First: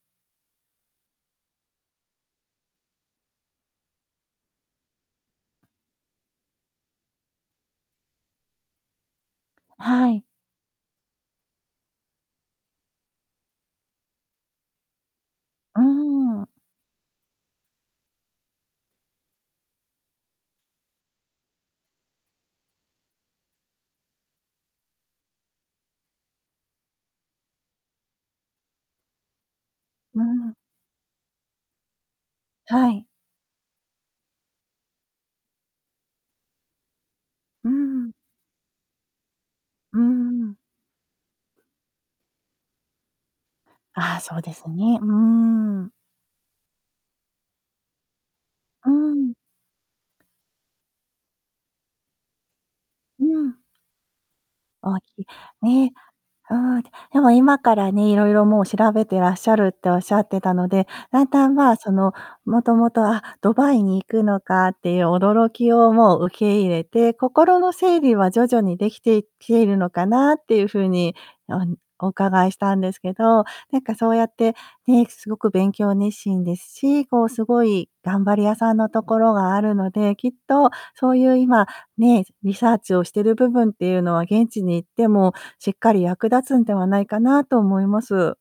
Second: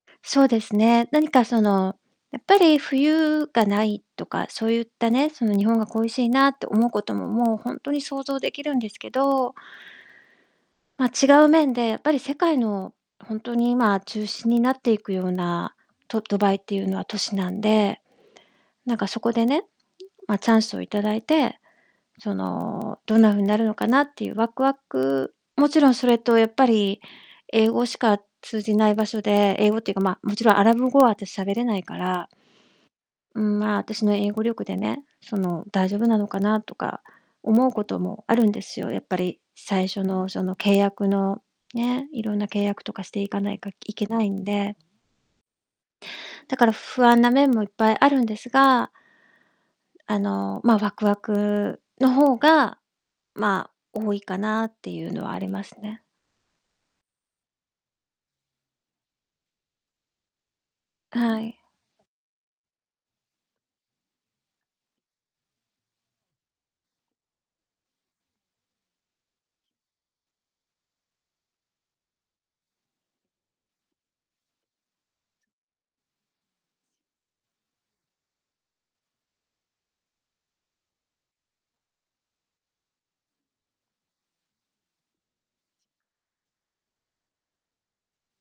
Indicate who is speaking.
Speaker 1: そうですね、何かその、やっぱり冬がないとかそういったね、その日本が恋しいなって思うことも、もうほんとに想像できるんですけど
Speaker 2: はい。
Speaker 1: ま、違う面で、やっぱり世界のほんとに今中心になっていくような
Speaker 2: うー
Speaker 1: とド
Speaker 2: ん。
Speaker 1: バイっていうのは都市なんで、なんか、そこでね、ま、チャンスをいただいて、その、どんな風なるのかなっていうワクワク、もちろんそれと、やっぱり英語しか通じない場所で、英語っていうか、ま、
Speaker 2: うー
Speaker 1: もちろ
Speaker 2: ん。
Speaker 1: んアラブ語は私、喋れないから
Speaker 2: はい。
Speaker 1: うーん、まあ、私の英語力でね、その、大丈夫なのかなとか思
Speaker 2: う
Speaker 1: う
Speaker 2: ー
Speaker 1: こと
Speaker 2: ん。
Speaker 1: もあるんですよ。やっぱり最
Speaker 2: うー
Speaker 1: 初のその
Speaker 2: ん。
Speaker 1: 契約のね、色んな契約とかしていかないかいけ
Speaker 2: あ
Speaker 1: な
Speaker 2: あ、
Speaker 1: い
Speaker 2: そう
Speaker 1: ん
Speaker 2: です
Speaker 1: で。
Speaker 2: ね、うーん。
Speaker 1: だから不安な面もいっぱいあるんです
Speaker 2: う
Speaker 1: が
Speaker 2: ーん。
Speaker 1: あの、まあ、ワクワクの方が、
Speaker 2: うん。
Speaker 1: まあ、多いかなって
Speaker 2: 大
Speaker 1: いう
Speaker 2: き
Speaker 1: の
Speaker 2: い、
Speaker 1: はあります
Speaker 2: ね。
Speaker 1: ね。
Speaker 2: うーん。でも今からね、色々もう調べてらっしゃるって仰ってたので、だん
Speaker 1: は
Speaker 2: だん、
Speaker 1: い。
Speaker 2: まあ、その、元々、あっ、ドバイに行くのか、っていう驚きをもう受け入れて、心の整理は徐々に出来てきているのかなっていう風に、おん、お伺いしたんですけど、なんか、そうやって、ね、凄く勉強熱心ですし、こう、凄い頑張り屋さんの所があるので、きっとそういう今、ね、リサーチをしてる部分っていうのは、現地に行ってもしっかり役立つんではないかなと思います。